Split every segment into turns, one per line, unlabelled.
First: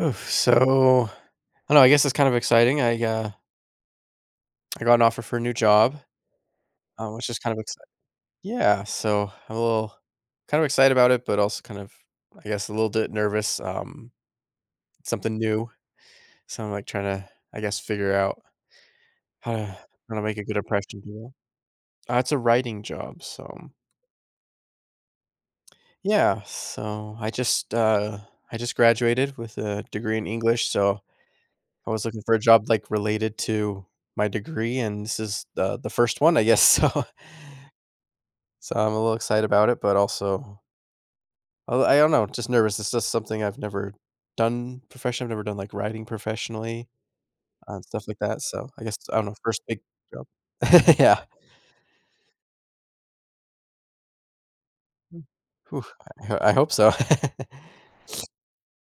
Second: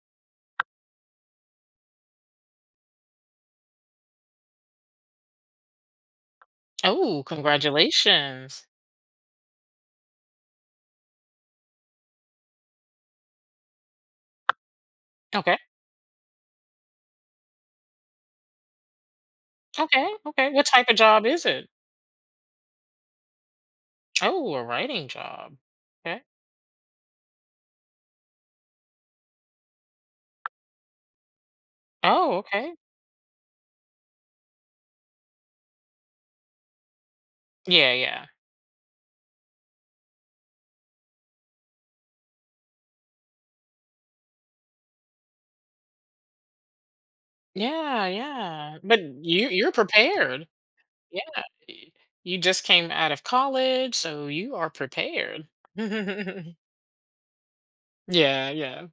Oof, so, I don't know, I guess it's kind of exciting. I got an offer for a new job,
Oh,
which is kind of exci
congratulations.
yeah, so I'm a little kind of excited about it, but also kind of, I guess, a little bit nervous, it's something
Okay.
new, so I'm, like, trying to, I guess, figure out how to
Okay.
how to make a
Okay.
good
What type of
impression, you
job
know?
is it?
It's a writing job, so
Oh, a writing job. Okay.
yeah, so I just graduated with a degree in English, so I was looking for
Oh,
a job,
okay.
like, related to my degree, and this is the first one, I guess, so
Yeah, yeah.
I'm a little excited about it, but also oh, I don't know, just nervous. It's just something I've never done professionally. I've never done, like, writing professionally, and stuff
Yeah,
like that, so
yeah.
I guess,
But
I don't know,
you
first
you're
big job.
prepared.
Yeah.
Yeah. y- You just came out of college, so you are prepared.
Whew, I hope so.
Yeah, yeah.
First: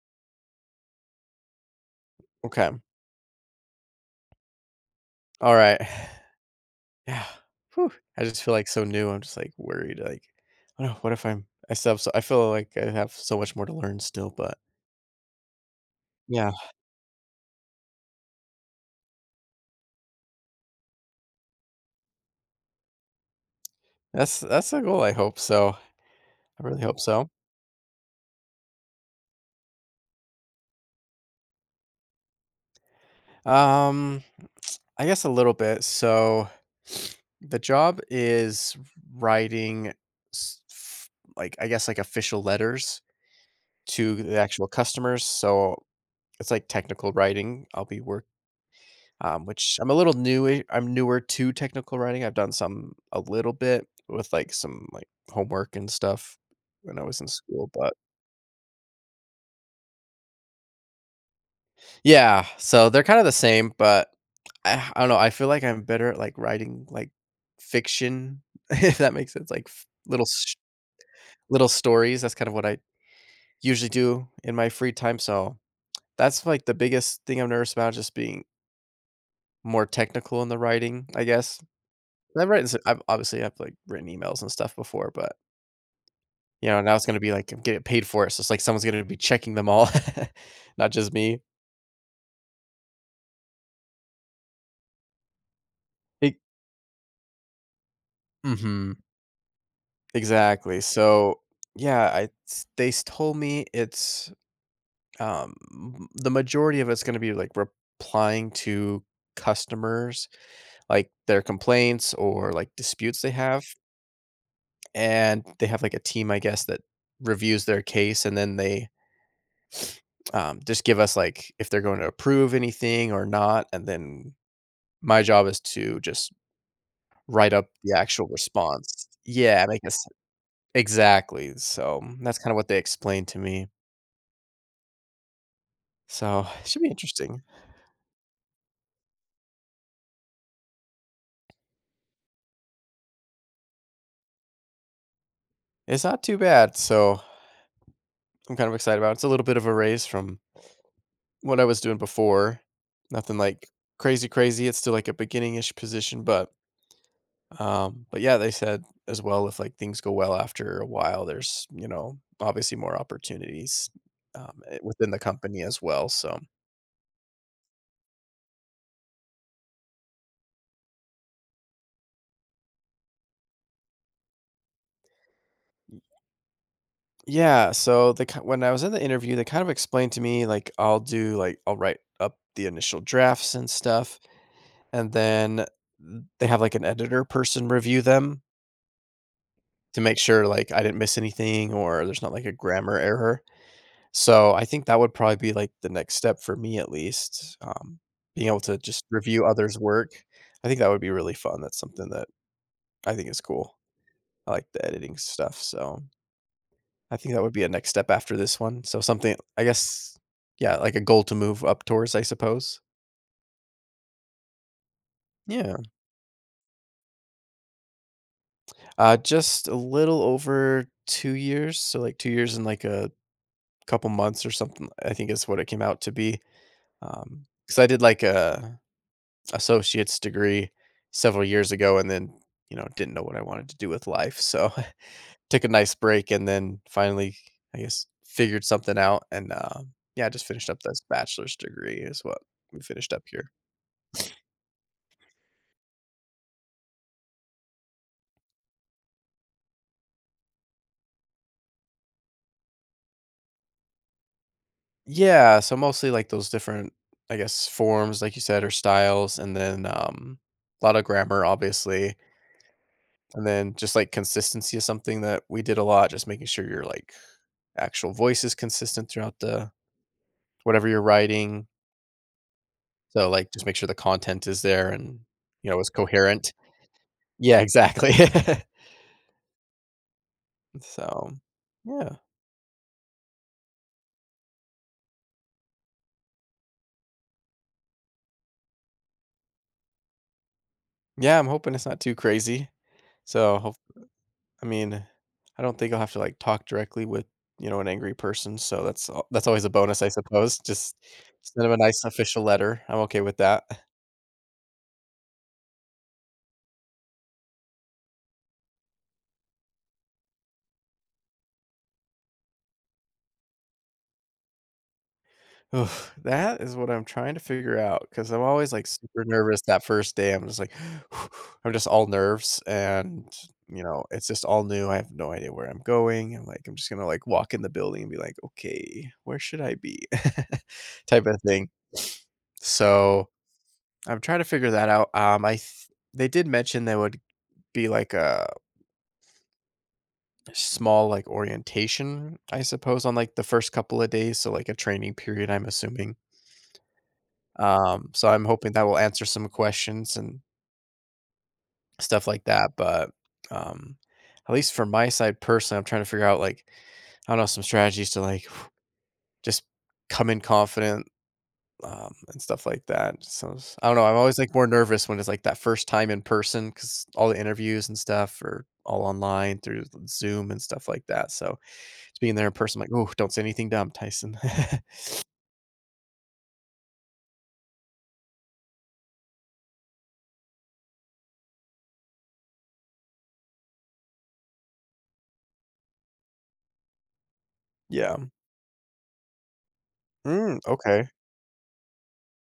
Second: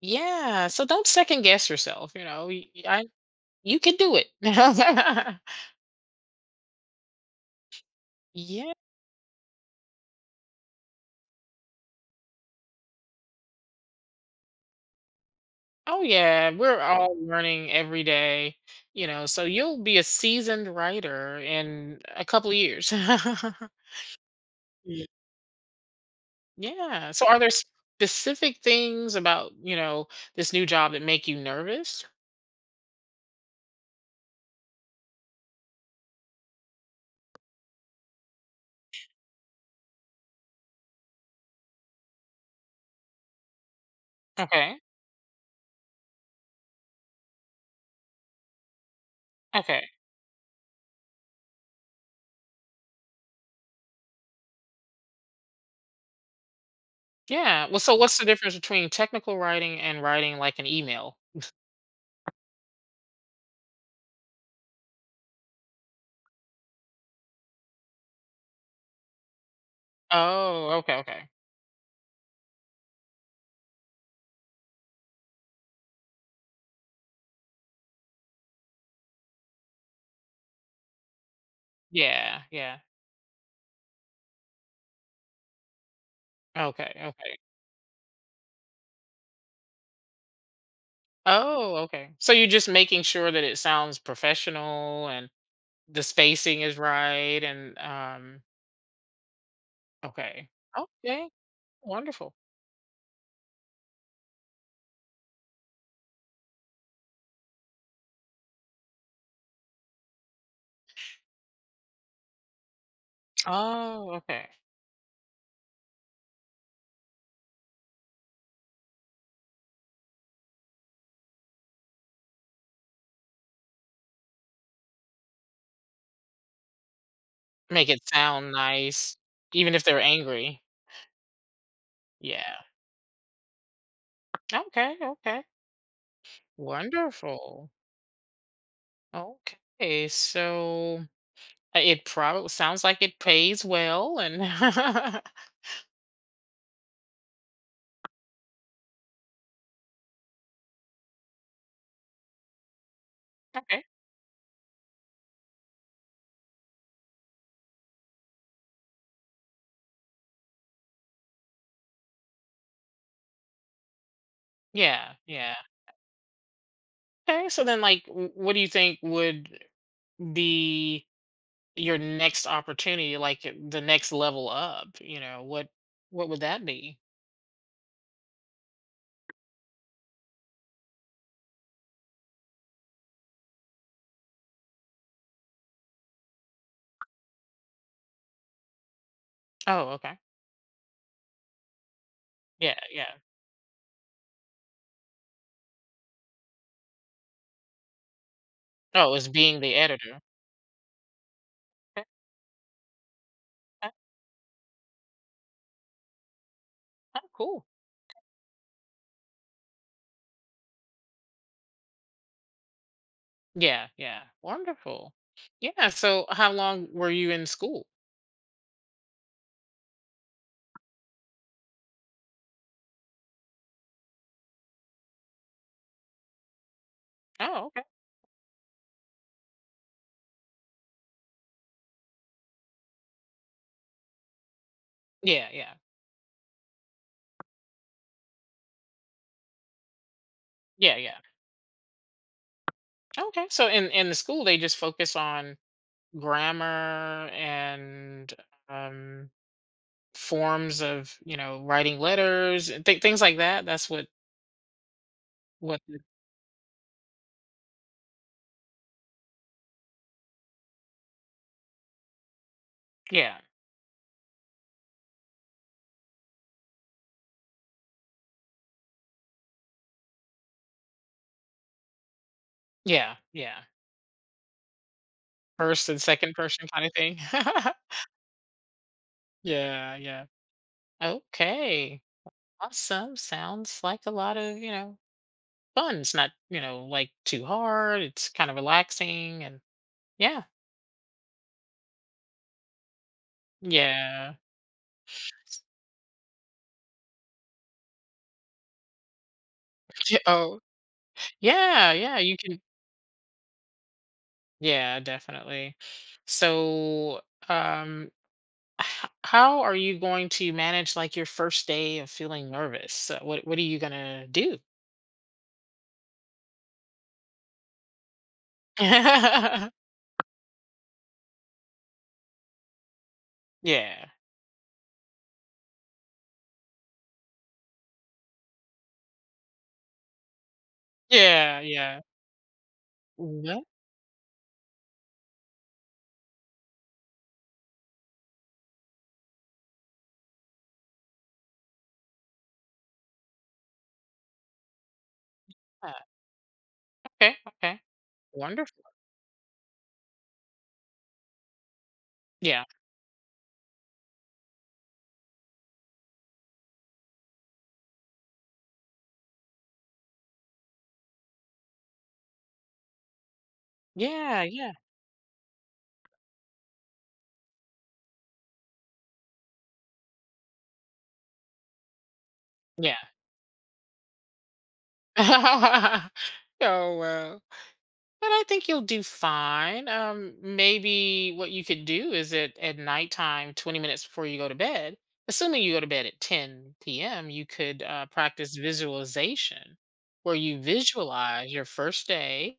Yeah, so don't second guess yourself. Y-
Okay.
I You can do it.
Alright. Yeah. Whew. I just feel, like,
Yeah.
so new. I'm just, like, worried, like, "Oh, no, what if I'm" I still have so I feel like I have so much more to learn still, but
Oh yeah,
yeah.
we're all learning every day, so you'll be a seasoned writer in a couple of years.
That's the goal,
Mm.
I hope so. I really hope
Yeah. So
so.
are there specific things about, this new job that make you nervous?
Um, I guess a little bit. So the job is writing s- f- like I guess like official letters to the actual
Okay.
customers. So it's like technical writing. I'll be work which
Okay.
I'm a little new. I'm newer to technical writing. I've done some a little bit with like some like homework and stuff when I was in
Yeah.
school,
Well,
but
so what's the difference between technical writing and writing like an email?
yeah, so they're kind of the same, but I don't know, I feel like I'm better at, like, writing, like, fiction, if that makes sense, like, f little sh
Oh, okay, okay.
little stories, that's kind of what I usually do in my free time, so that's, like, the biggest thing I'm nervous about, just being more technical in the writing, I guess.
Yeah,
And
yeah.
I've obviously written emails and stuff before, but
Okay,
now it's gonna be,
okay.
like, I'm getting paid for it, so it's like someone's gonna be checking them all, not just me.
Oh, okay. So you're just making sure that it sounds professional and the
It
spacing is right, and,
Mhm.
okay.
Exactly.
Okay,
So, yeah, I
wonderful.
s- they s- told me the majority of it's going to be like replying to customers, like their complaints or like disputes they have,
Oh, okay.
and they have like a team, I guess, that reviews their case, and then they just give us like if they're going to approve anything or not, and then my job is to just write up
Make
the
it
actual
sound
response.
nice,
Yeah,
even
I
if
guess
they're angry.
exactly. So that's kind of
Yeah.
what they explained to me.
Okay, okay.
So it should be interesting.
Wonderful. Okay, so, it probably sounds like it pays well and
It's not too bad. So I'm kind of excited about it. It's a little bit of a raise from what I was doing before. Nothing like
okay.
crazy, crazy. It's still like a beginning ish position, but yeah, they said as well if like things go well after a while, there's obviously more opportunities within
Yeah,
the
yeah.
company as well. So
Okay, so then, like, w what do you think would be your next opportunity, like, the next level up, what would that be?
yeah, so when I was in the interview, they kind of explained to me like I'll do like I'll write up the initial drafts and stuff. And then they have, like, an editor person review them
Oh,
to make
okay.
sure, like, I didn't miss anything or there's not, like, a
Yeah,
grammar
yeah.
error. So I think that would probably be, like, the next step for me at least, being able to just
Oh, it was
review
being the
others' work.
editor.
I think that would be really fun. That's
Okay.
something that I think is cool.
Oh,
I like the editing stuff, so I
oh,
think that would be
cool.
a next step after this one. So something I guess yeah, like a goal to move up towards, I suppose.
Yeah, yeah. Wonderful.
Yeah.
Yeah, so how long were you in school?
Just a little over 2 years, so, like, 2 years and, like, a couple months or something, I think is what it came out to be.
Oh,
Because
okay.
I did like a associate's degree several years ago and then didn't know what I wanted to do with life. So
Yeah,
took a
yeah.
nice break and then finally, I guess, figured something out. And yeah, I just finished up
Yeah,
this
yeah.
bachelor's degree is what we finished up
Okay.
here.
So in the school they just focus on grammar and um forms of, writing letters and things like that. That's what
Yeah, so
what the,
mostly like those different, I guess, forms, like you said, or styles, and then a lot of grammar, obviously,
yeah.
and then just like consistency is something that we did a lot, just making sure you're like actual voice is consistent throughout the whatever you're writing.
Yeah,
So, like,
yeah.
just make sure the content is there and is
First and second
coherent.
person kind of thing.
Yeah, exactly.
Yeah, yeah.
So,
Okay.
yeah.
Awesome. Sounds like a lot of, fun. It's not, like too hard. It's kind of relaxing, and yeah.
Yeah, I'm hoping it's not too crazy. So, hope
Yeah.
I mean, I don't think I'll have to, like, talk directly with an angry person, so that's always a bonus, I suppose.
Oh,
Just send 'em a
yeah,
nice
yeah. You
official
can
letter. I'm okay with that.
Yeah, definitely. So, um how are you going to manage like your first day of feeling nervous? What are you going to do?
Ugh, that is what I'm trying to figure out because 'cause I'm always, like, super nervous
Yeah.
that first day, I'm just like, I'm just all nerves and it's just all new, I have no idea where I'm going, I'm like, I'm just gonna, like, walk in the building and be like, "Okay, where should I be?" type of
Yeah,
thing.
yeah.
So,
Yeah.
I'm trying to figure that out, I th they did mention there would be, like, a small, like, orientation, I suppose, on, like, the first couple of days, so, like, a training period, I'm assuming.
Okay, okay.
So I'm hoping that
Wonderful.
will answer some questions and stuff like
Yeah.
that, but, um, at least for my side personally, I'm trying to figure out, like, I don't know, some strategies to, like, just come in confident, and stuff like that. So I don't know, I'm always,
Yeah,
like, more
yeah.
nervous when it's, like, that first time in person because all the interviews and stuff are all online through Zoom and stuff like that, so just being there in person, like,
Yeah.
oh, don't say anything dumb, Tyson."
Oh well. But I think you'll do fine. Maybe what you could do is at nighttime, 20 minutes before you go to bed. Assuming you go to bed at 10 p.m., you could
Yeah.
practice visualization, where
Mm,
you
okay.
visualize your first day,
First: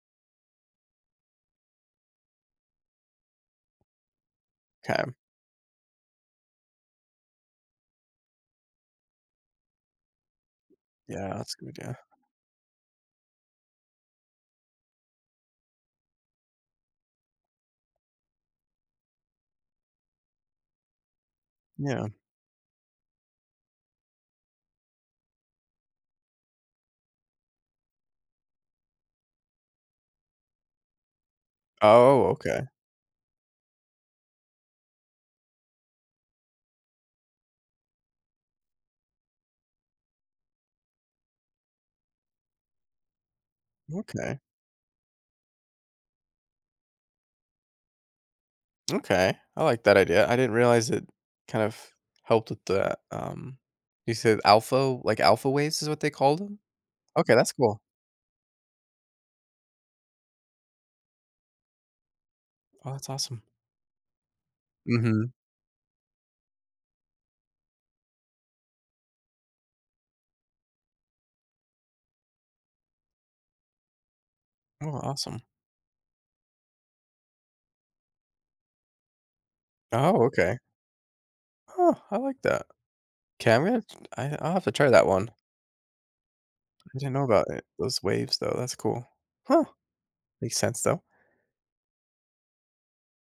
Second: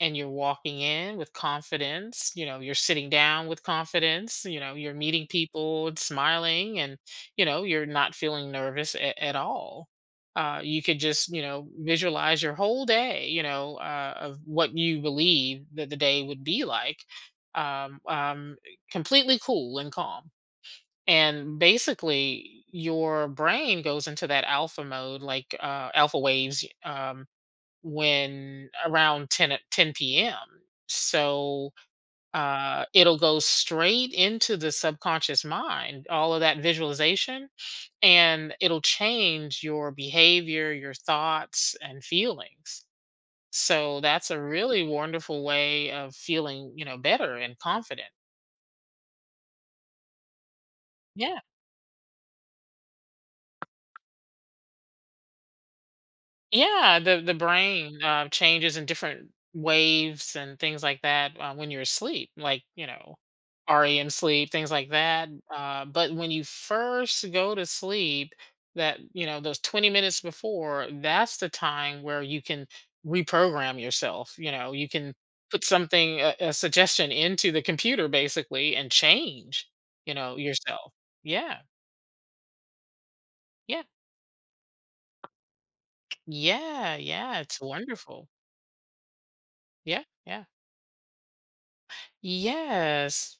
and you're walking in with confidence, you know you're sitting down with confidence, you know you're
Okay.
meeting people and smiling, and you know you're not feeling nervous at all. You could just,
Yeah,
you
that's a
know,
good yeah.
visualize your whole day, of what you believe that the day would be like, um, um, completely cool and calm, and
Yeah.
basically your brain goes into that alpha mode like, alpha waves, when around 10 at 10 p.m. So
Oh, okay.
it'll go straight into the subconscious mind, all of that visualization, and it'll change your behavior, your thoughts, and feelings. So that's
Okay.
a really wonderful way of feeling, better and confident.
Okay. I like that idea. I didn't realize it
Yeah.
kind of helped with the you said alpha, like, alpha waves is what they called them?
Yeah, the
Okay, that's cool.
brain changes in different waves and things like that when you're asleep, like,
Oh, that's awesome.
REM sleep, things like that.
Mhm.
But when you first go to sleep, that, you know, those 20 minutes before, that's the time where you can reprogram yourself. You know, you
Oh,
can
awesome.
put something, a suggestion, into the computer basically and change,
Oh, okay.
yourself. Yeah,
Oh, I like that. Okay, I'm gonna
yeah,
I, I'll have to try that one.
yeah,
I didn't know
yeah.
about
It's
it. Those
wonderful.
waves though. That's cool. Huh.
Yeah, yeah.
Makes sense though.
Yes.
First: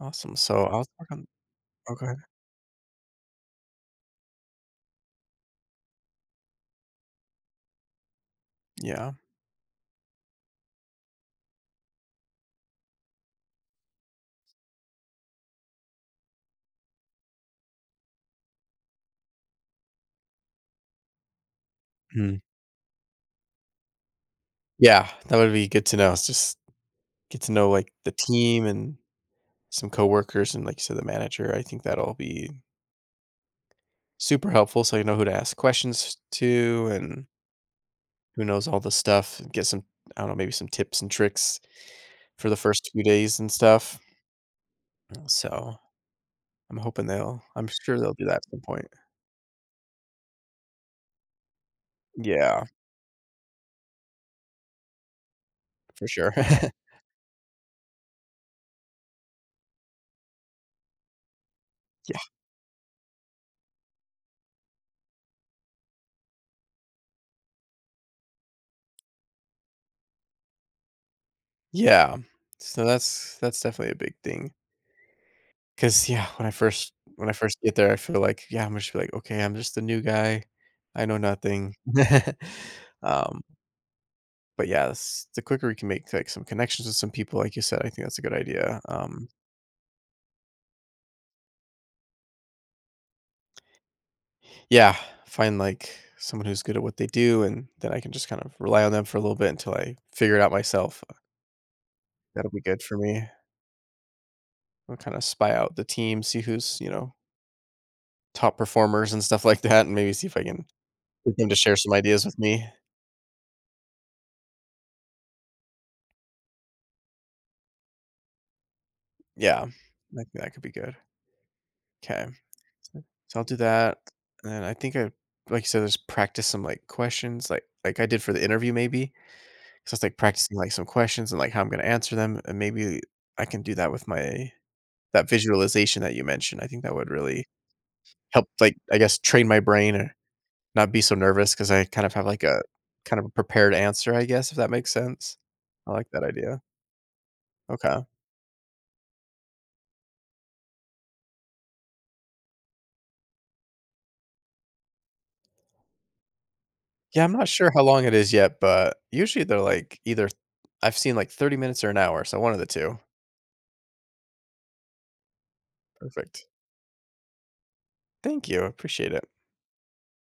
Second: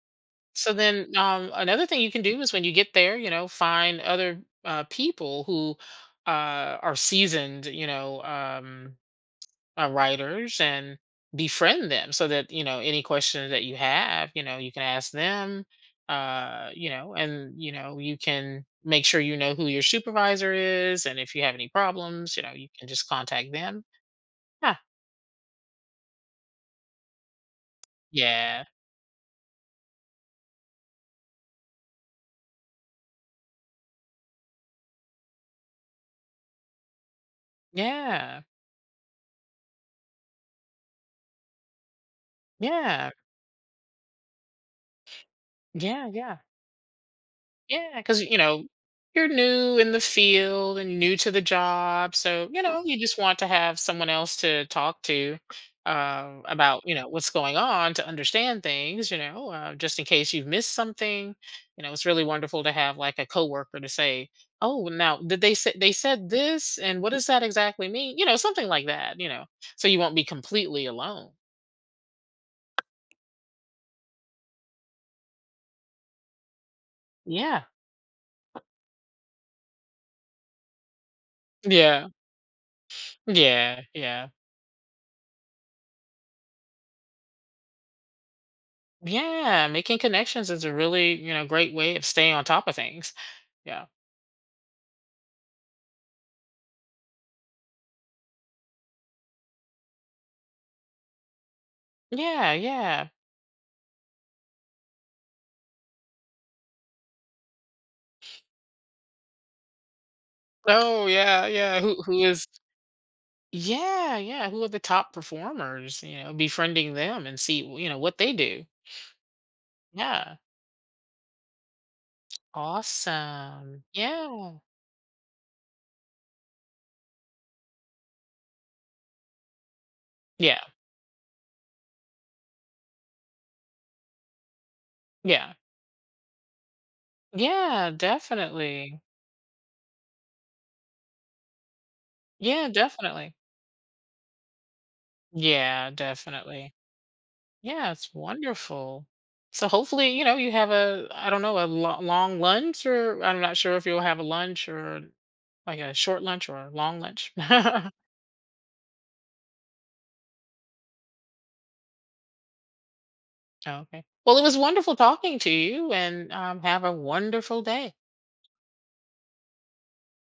Awesome. So
So
I'll
then,
work on
another thing you
Okay.
can do is when you get there, find other, people who are seasoned,
Yeah.
writers, and befriend them so that, any questions that you have, you can ask them, you know, and, you can make sure you know who your supervisor is. And if you have any
Mm.
problems, you can just contact them. Huh.
Yeah, that would be good to know. It's just get to know like the
Yeah.
team and some coworkers, and like you said, the manager. I think that'll be super helpful, so you know who to ask questions to, and
Yeah.
who knows all the stuff. Get some, I don't know, maybe some tips and tricks for the first few
Yeah.
days and stuff, so
Yeah. Yeah.
I'm
Yeah,
sure they'll
because
do that
you
at some
know
point,
you're new in the field and new to the job, so you
yeah,
know you just want to have someone else to talk to,
for sure. Yeah,
about, you know, what's going on, to understand things. You know, just in case you've missed something. You know, it's really wonderful to have like a coworker to say, "Oh, now did they said this, and what does that exactly mean?" You know, something like that. You know, so you won't be completely alone.
yeah, so that's definitely a big thing because yeah, when I first
Yeah.
get there, I feel like, yeah, I'm just be like, okay, I'm just the new guy, I know nothing.
Yeah.
um
Yeah. Yeah.
But yes, the quicker we can make like some connections with some people, like you said, I think that's a good idea.
Yeah, making connections is a really, great way of staying on top of things. Yeah.
Yeah, find like someone who's good at what they do, and then I can just kind of rely on them for a little bit until I figure it out myself. That'll
Yeah,
be good for
yeah.
me. I'll kind of spy out the team, see who's top performers and stuff like that, and maybe see if I can
Oh,
get
yeah,
them to share
yeah.
some
Who
ideas with
is
me.
Yeah, yeah. Who are the top performers, befriending them and see, what they do.
Yeah, I think
Yeah.
that could be good. Okay, so I'll do
Awesome.
that, and
Yeah.
then I think I like you said, just practice some like questions, like I did for the interview, maybe, so it's like practicing
Yeah.
like some questions and like how I'm gonna answer them, and maybe I can do that with my that
Yeah.
visualization that you mentioned. I think that would really
Yeah,
help, like I
definitely.
guess, train my brain or not be so nervous because I kind of have like a
Yeah,
kind of a
definitely.
prepared answer, I guess, if that makes sense.
Yeah,
I like that idea.
definitely. Yeah,
Okay.
it's wonderful. So hopefully, you have a, I don't know, a long lunch, or I'm not sure if you'll have a lunch or like a short lunch or a long
Yeah, I'm
lunch.
not sure how long it is yet, but usually they're like either I've seen like 30 minutes or an hour, so one of the two.
Okay. Well, it was wonderful talking to you, and
Perfect.
have a wonderful day.
Thank you. Appreciate it.